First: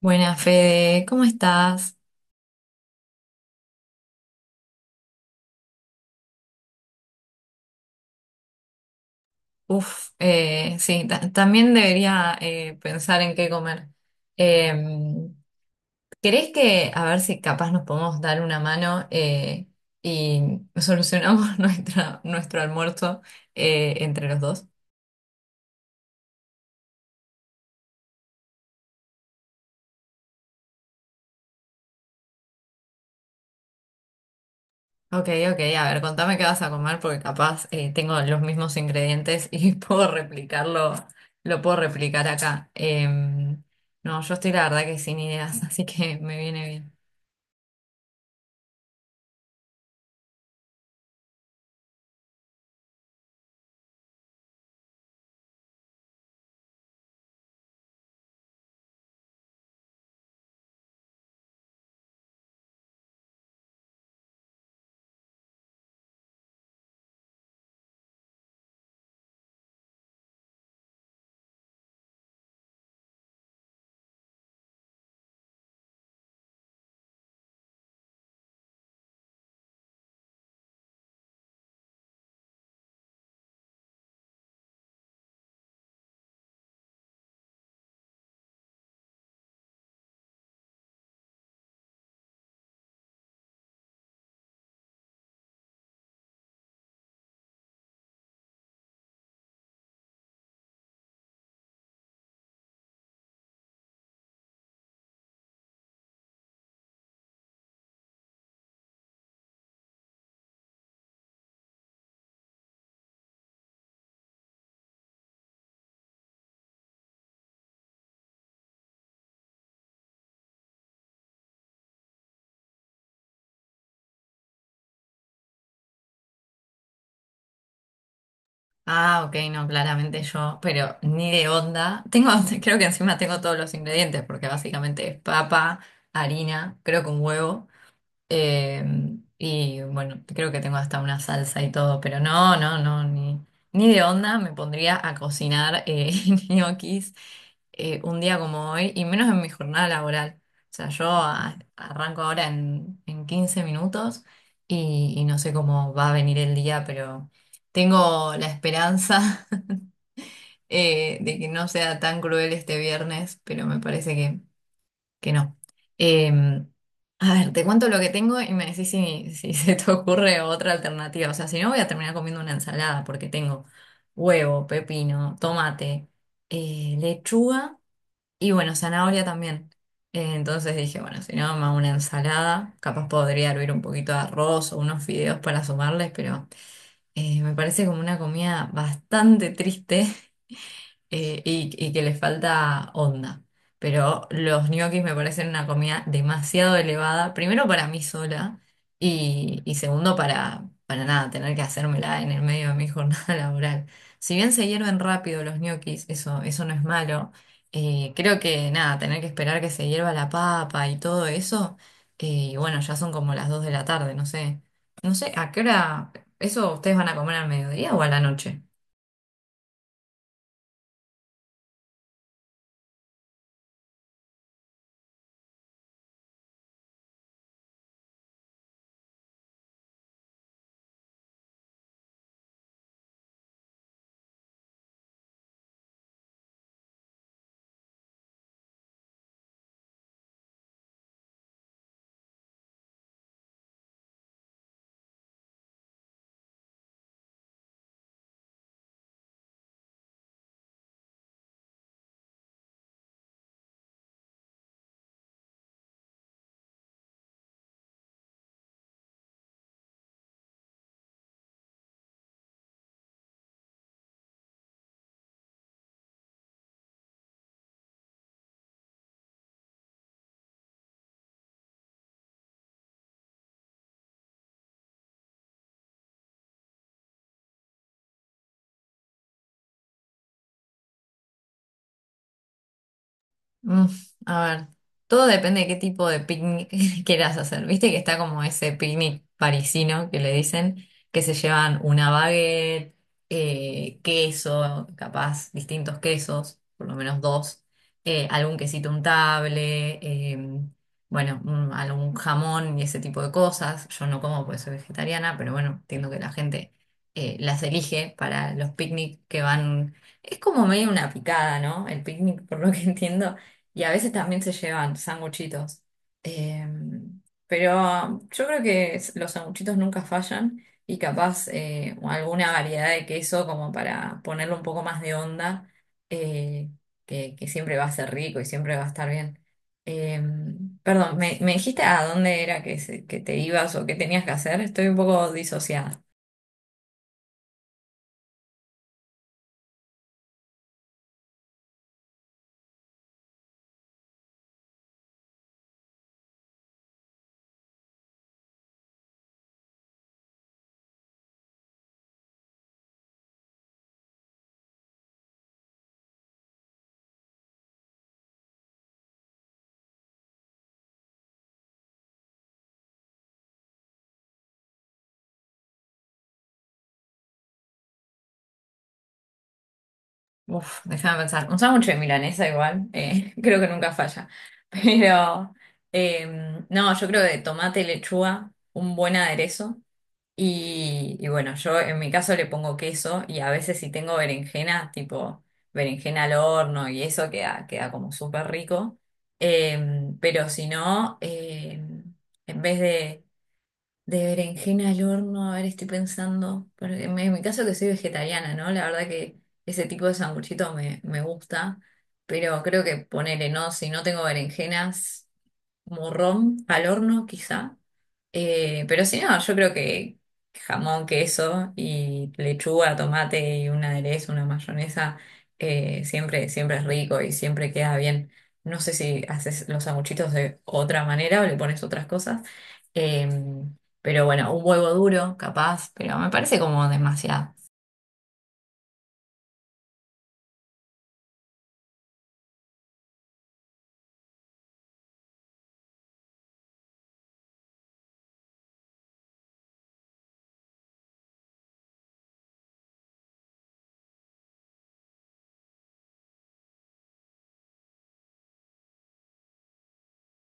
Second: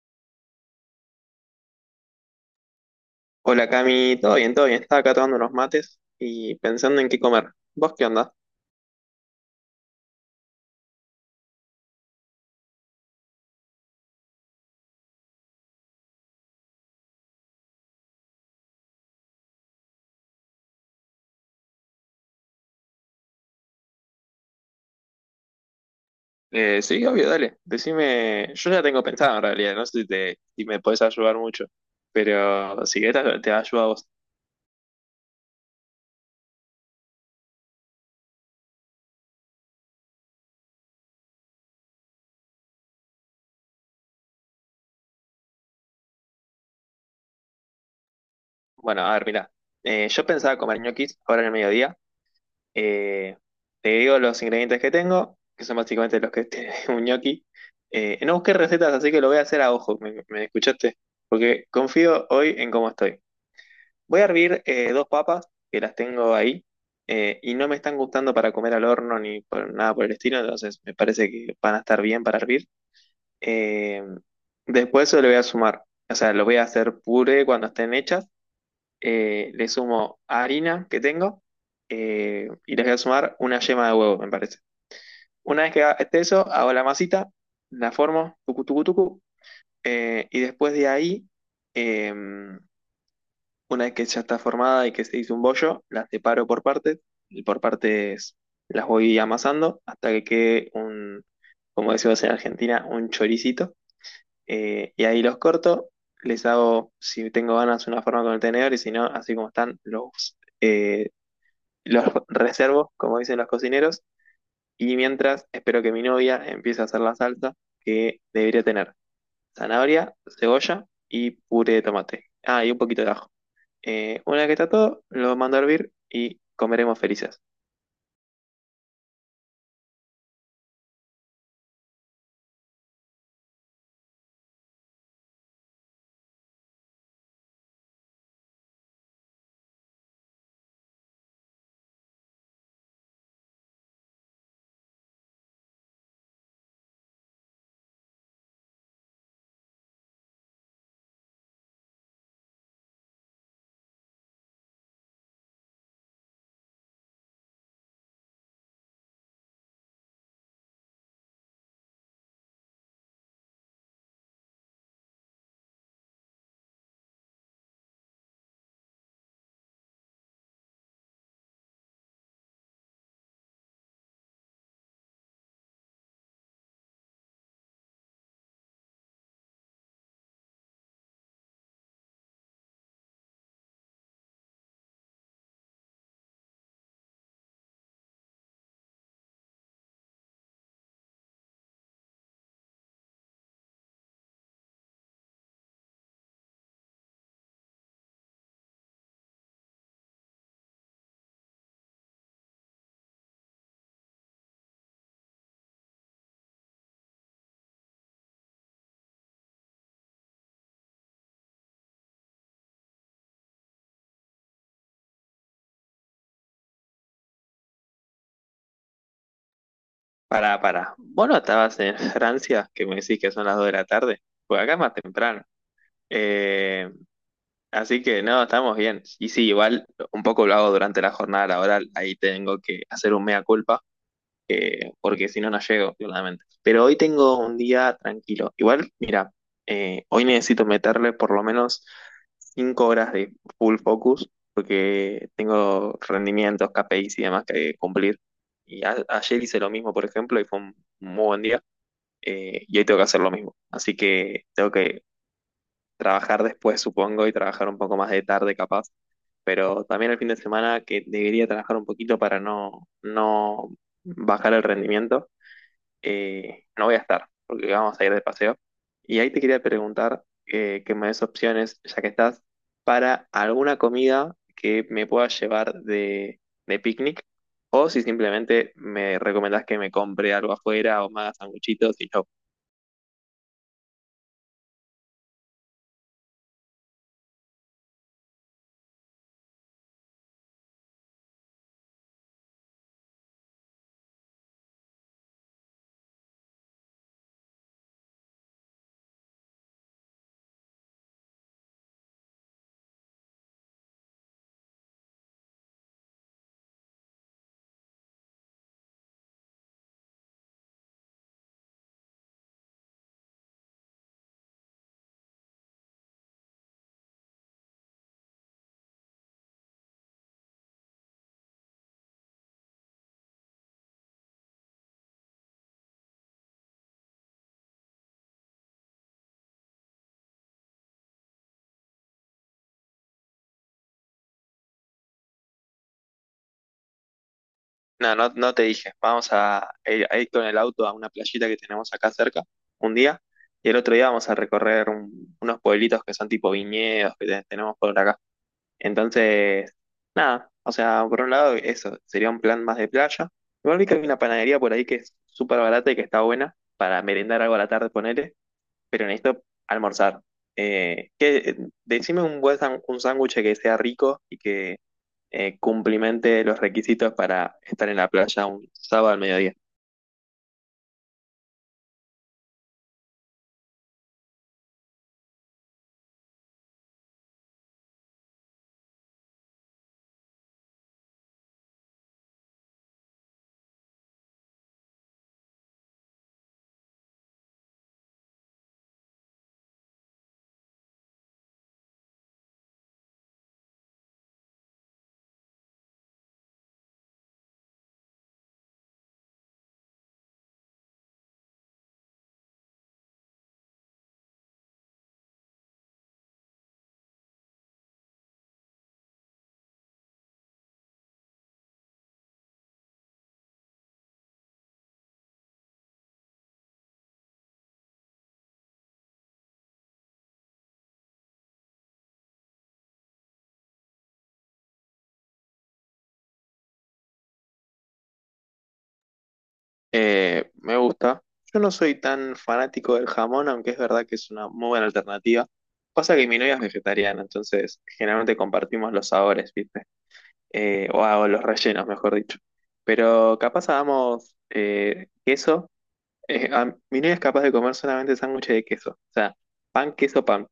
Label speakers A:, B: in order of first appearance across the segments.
A: Buenas, Fede, ¿cómo estás?
B: Hola Cami, todo bien, todo bien. Estaba acá tomando unos mates y pensando en qué comer. ¿Vos qué onda?
A: Uf, sí, también debería pensar en qué comer. Em, ¿Querés que, a ver si capaz nos podemos dar una mano y solucionamos nuestro almuerzo entre los dos?
B: Sí, obvio, dale. Decime, yo ya tengo pensado en realidad, no sé si me podés ayudar mucho, pero si querés te ayudo a vos.
A: Ok, ok, a ver, contame qué vas a comer porque capaz tengo los mismos ingredientes y lo puedo replicar acá. No, yo estoy la verdad que sin ideas, así que me viene bien.
B: Bueno, a ver, mirá. Yo pensaba comer ñoquis ahora en el mediodía. Eh, Te digo los ingredientes que tengo, que son básicamente los que tiene un ñoqui. No busqué recetas, así que lo voy a hacer a ojo, me escuchaste? Porque confío hoy en cómo estoy. Voy a hervir dos papas que las tengo ahí y no me están gustando para comer al horno ni nada por el estilo, entonces me parece que van a estar bien para hervir. Eh, Después se le voy a sumar, o sea, lo voy a hacer puré cuando estén hechas. Le sumo harina que tengo y les voy a sumar una yema de huevo, me parece. Una vez que esté eso, hago la masita, la formo, tucu, tucu, tucu, y después de ahí. em, una vez que ya está formada y que se hizo un bollo, las separo por partes y por partes las voy amasando hasta que quede un, como decimos en Argentina, un choricito. Y ahí los corto, les hago, si tengo ganas, una forma con el tenedor y si no, así como están, los reservo, como dicen los cocineros. Y mientras, espero que mi novia empiece a hacer la salsa que debería tener zanahoria, cebolla y puré de tomate. Ah, y un poquito de ajo. Una que está todo, lo mando a hervir y comeremos felices.
A: Ah, ok, no, claramente yo, pero ni de onda. Creo que encima tengo todos los ingredientes, porque básicamente es papa, harina, creo que un huevo. Eh, y bueno, creo que tengo hasta una salsa y todo, pero no, no, no, ni de onda me pondría a cocinar ñoquis un día como hoy y menos en mi jornada laboral. O sea, yo arranco ahora en 15 minutos y no sé cómo va a venir el día, pero tengo la esperanza de que no sea tan cruel este viernes, pero me parece que no. Em, a ver, te cuento lo que tengo y me decís si se te ocurre otra alternativa. O sea, si no, voy a terminar comiendo una ensalada porque tengo huevo, pepino, tomate, lechuga y bueno, zanahoria también. Entonces dije, bueno, si no, me hago una ensalada. Capaz podría hervir un poquito de arroz o unos fideos para sumarles, pero me parece como una comida bastante triste y que les falta onda. Pero los ñoquis me parecen una comida demasiado elevada, primero para mí sola y segundo para nada, tener que hacérmela en el medio de mi jornada laboral. Si bien se hierven rápido los ñoquis, eso no es malo, creo que nada, tener que esperar que se hierva la papa y todo eso, y bueno, ya son como las 2 de la tarde, no sé, ¿a qué hora eso ustedes van a comer al mediodía o a la noche?
B: Pará, pará. ¿Vos no estabas en Francia, que me decís que son las 2 de la tarde? Pues acá es más temprano. Eh, Así que no, estamos bien. Y sí, igual un poco lo hago durante la jornada laboral. Ahí tengo que hacer un mea culpa, porque si no, no llego, claramente. Pero hoy tengo un día tranquilo. Igual, mira, hoy necesito meterle por lo menos cinco horas de full focus porque tengo rendimientos, KPIs y demás que cumplir. Y ayer hice lo mismo, por ejemplo, y fue un muy buen día. Y hoy tengo que hacer lo mismo. Así que tengo que trabajar después, supongo, y trabajar un poco más de tarde, capaz. Pero también el fin de semana que debería trabajar un poquito para no bajar el rendimiento no voy a estar, porque vamos a ir de paseo. Y ahí te quería preguntar que me des opciones, ya que estás, para alguna comida que me pueda llevar de picnic, o si simplemente me recomendás que me compre algo afuera o me haga sanguchitos y yo.
A: Mm, a ver, todo depende de qué tipo de picnic quieras hacer. Viste que está como ese picnic parisino que le dicen, que se llevan una baguette, queso, capaz distintos quesos, por lo menos dos, algún quesito untable, bueno, algún jamón y ese tipo de cosas. Yo no como porque soy vegetariana, pero bueno, entiendo que la gente las elige para los picnic que van. Es como medio una picada, ¿no? El picnic, por lo que entiendo. Y a veces también se llevan sanguchitos. Pero yo creo que los sanguchitos nunca fallan y capaz alguna variedad de queso como para ponerle un poco más de onda, eh, que siempre va a ser rico y siempre va a estar bien. Perdón, me dijiste a dónde era que te ibas o qué tenías que hacer? Estoy un poco disociada.
B: No, no, no te dije, vamos a ir con el auto a una playita que tenemos acá cerca un día, y el otro día vamos a recorrer unos pueblitos que son tipo viñedos que tenemos por acá. Entonces, nada, o sea, por un lado eso, sería un plan más de playa. Igual vi que hay una panadería por ahí que es súper barata y que está buena para merendar algo a la tarde, ponele, pero necesito almorzar. Eh, que, decime un buen un sándwich que sea rico y que cumplimente los requisitos para estar en la playa un sábado al mediodía.
A: Uf, déjame pensar. Un sándwich de milanesa igual, creo que nunca falla. Pero no, yo creo de tomate, lechuga, un buen aderezo. Y bueno, yo en mi caso le pongo queso y a veces si tengo berenjena, tipo berenjena al horno y eso queda como súper rico. Pero si no, en vez de berenjena al horno, a ver, estoy pensando, porque en mi caso que soy vegetariana, ¿no? La verdad que ese tipo de sanguchito me gusta, pero creo que ponele, no, si no tengo berenjenas morrón al horno, quizá. Pero si no, yo creo que jamón, queso y lechuga, tomate y un aderezo, una mayonesa, siempre es rico y siempre queda bien. No sé si haces los sanguchitos de otra manera o le pones otras cosas. Eh, pero bueno, un huevo duro, capaz, pero me parece como demasiado.
B: Me gusta. Yo no soy tan fanático del jamón, aunque es verdad que es una muy buena alternativa. Pasa que mi novia es vegetariana, entonces generalmente compartimos los sabores, ¿viste? O hago los rellenos, mejor dicho. Pero capaz hagamos queso. Mi novia es capaz de comer solamente sándwiches de queso. O sea, pan, queso, pan.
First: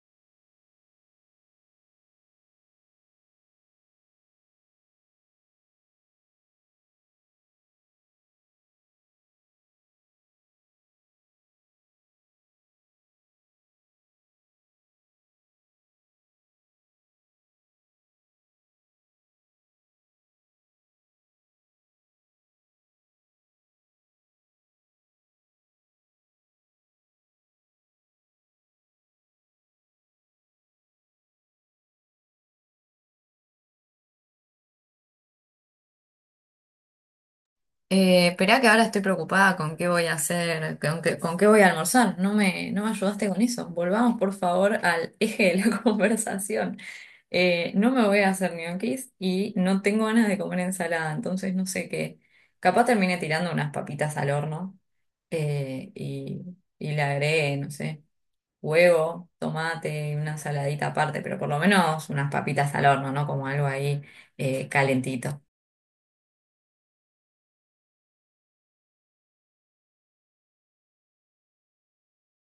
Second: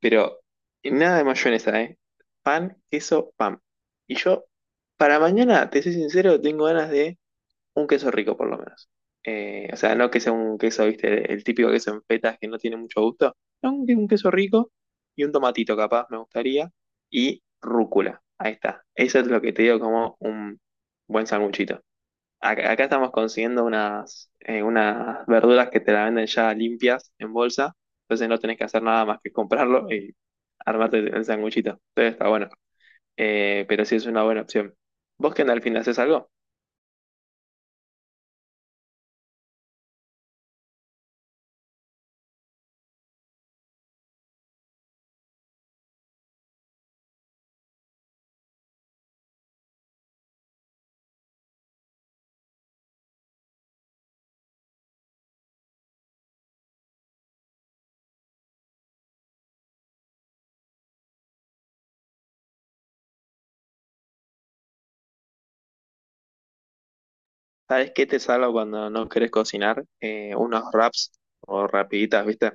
B: Pero nada de mayonesa, ¿eh? Pan, queso, pan. Y yo, para mañana, te soy sincero, tengo ganas de un queso rico por lo menos. O sea, no que sea un queso, viste, el típico queso en fetas que no tiene mucho gusto. No, un queso rico y un tomatito capaz me gustaría. Y rúcula. Ahí está. Eso es lo que te digo como un buen sanguchito. Acá estamos consiguiendo unas, unas verduras que te la venden ya limpias en bolsa. Entonces no tenés que hacer nada más que comprarlo y armarte el sanguchito. Entonces está bueno. Pero sí es una buena opción. ¿Vos qué onda al fin haces algo?
A: Esperá que ahora estoy preocupada con qué voy a hacer, con qué voy a almorzar. No me ayudaste con eso. Volvamos, por favor, al eje de la conversación. No me voy a hacer ñoquis y no tengo ganas de comer ensalada, entonces no sé qué. Capaz termine tirando unas papitas al horno eh, y, y le agregué, no sé, huevo, tomate, y una saladita aparte, pero por lo menos unas papitas al horno, ¿no? Como algo ahí calentito.
B: ¿Sabes qué te salva cuando no querés cocinar? Unos wraps o rapiditas, ¿viste?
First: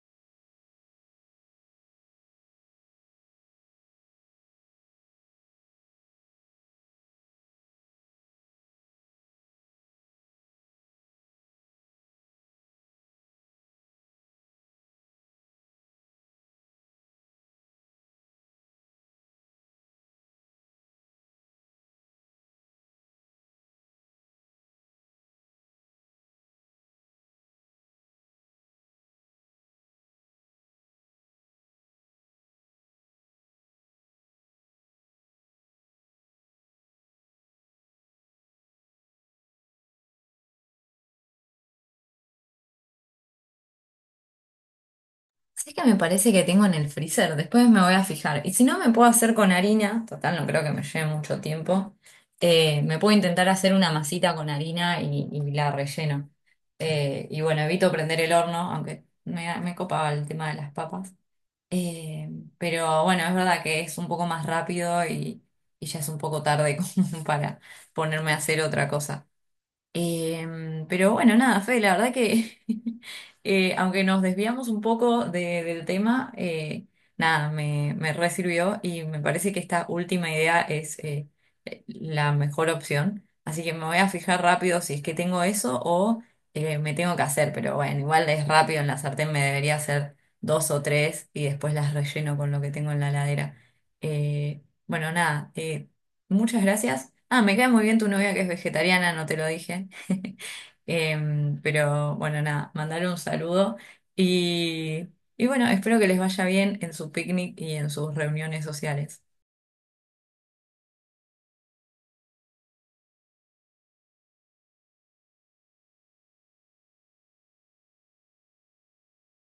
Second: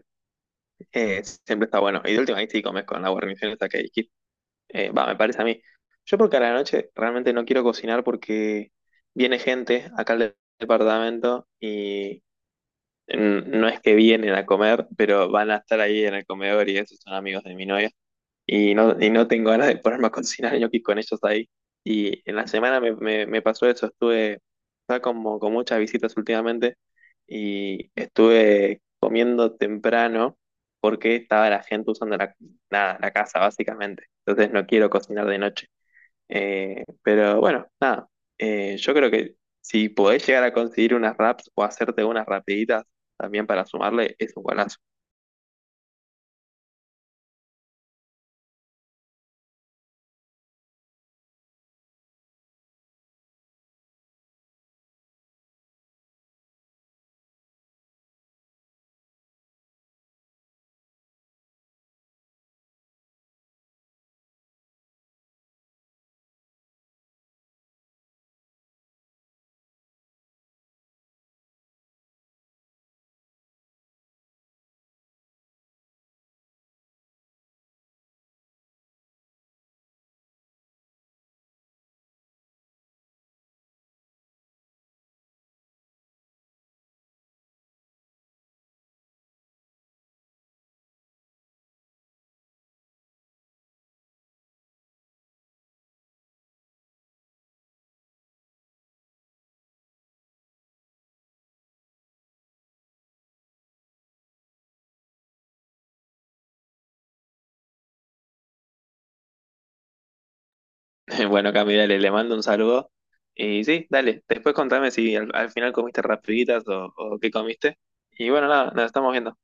B: Siempre está bueno. Y de última ahí sí comes con la guarnición esta que dijiste. Me parece a mí. Yo porque a la noche realmente no quiero cocinar porque viene gente acá al departamento y no es que vienen a comer, pero van a estar ahí en el comedor y esos son amigos de mi novia. Y no tengo ganas de ponerme a cocinar ñoquis con ellos ahí. Y en la semana me pasó eso, estuve, estaba como con muchas visitas últimamente y estuve comiendo temprano porque estaba la gente usando la, nada, la casa básicamente. Entonces no quiero cocinar de noche. Pero bueno, nada, yo creo que si podés llegar a conseguir unas wraps o hacerte unas rapiditas también para sumarle, es un golazo.
A: Sí que me parece que tengo en el freezer, después me voy a fijar. Y si no, me puedo hacer con harina, total, no creo que me lleve mucho tiempo. Me puedo intentar hacer una masita con harina y la relleno. Y bueno, evito prender el horno, aunque me copaba el tema de las papas. Eh, pero bueno, es verdad que es un poco más rápido y ya es un poco tarde como para ponerme a hacer otra cosa. Pero bueno, nada, Fe, la verdad que aunque nos desviamos un poco del tema, nada, me re sirvió y me parece que esta última idea es la mejor opción. Así que me voy a fijar rápido si es que tengo eso o me tengo que hacer, pero bueno, igual es rápido en la sartén, me debería hacer dos o tres y después las relleno con lo que tengo en la heladera. Bueno, nada, muchas gracias. Ah, me cae muy bien tu novia que es vegetariana, no te lo dije. Pero bueno, nada, mandar un saludo y, y bueno, espero que les vaya bien en su picnic y en sus reuniones sociales.
B: Bueno, Cami, dale, le mando un saludo. Y sí, dale, después contame si al final comiste rapiditas o qué comiste. Y bueno, nada, nos estamos viendo.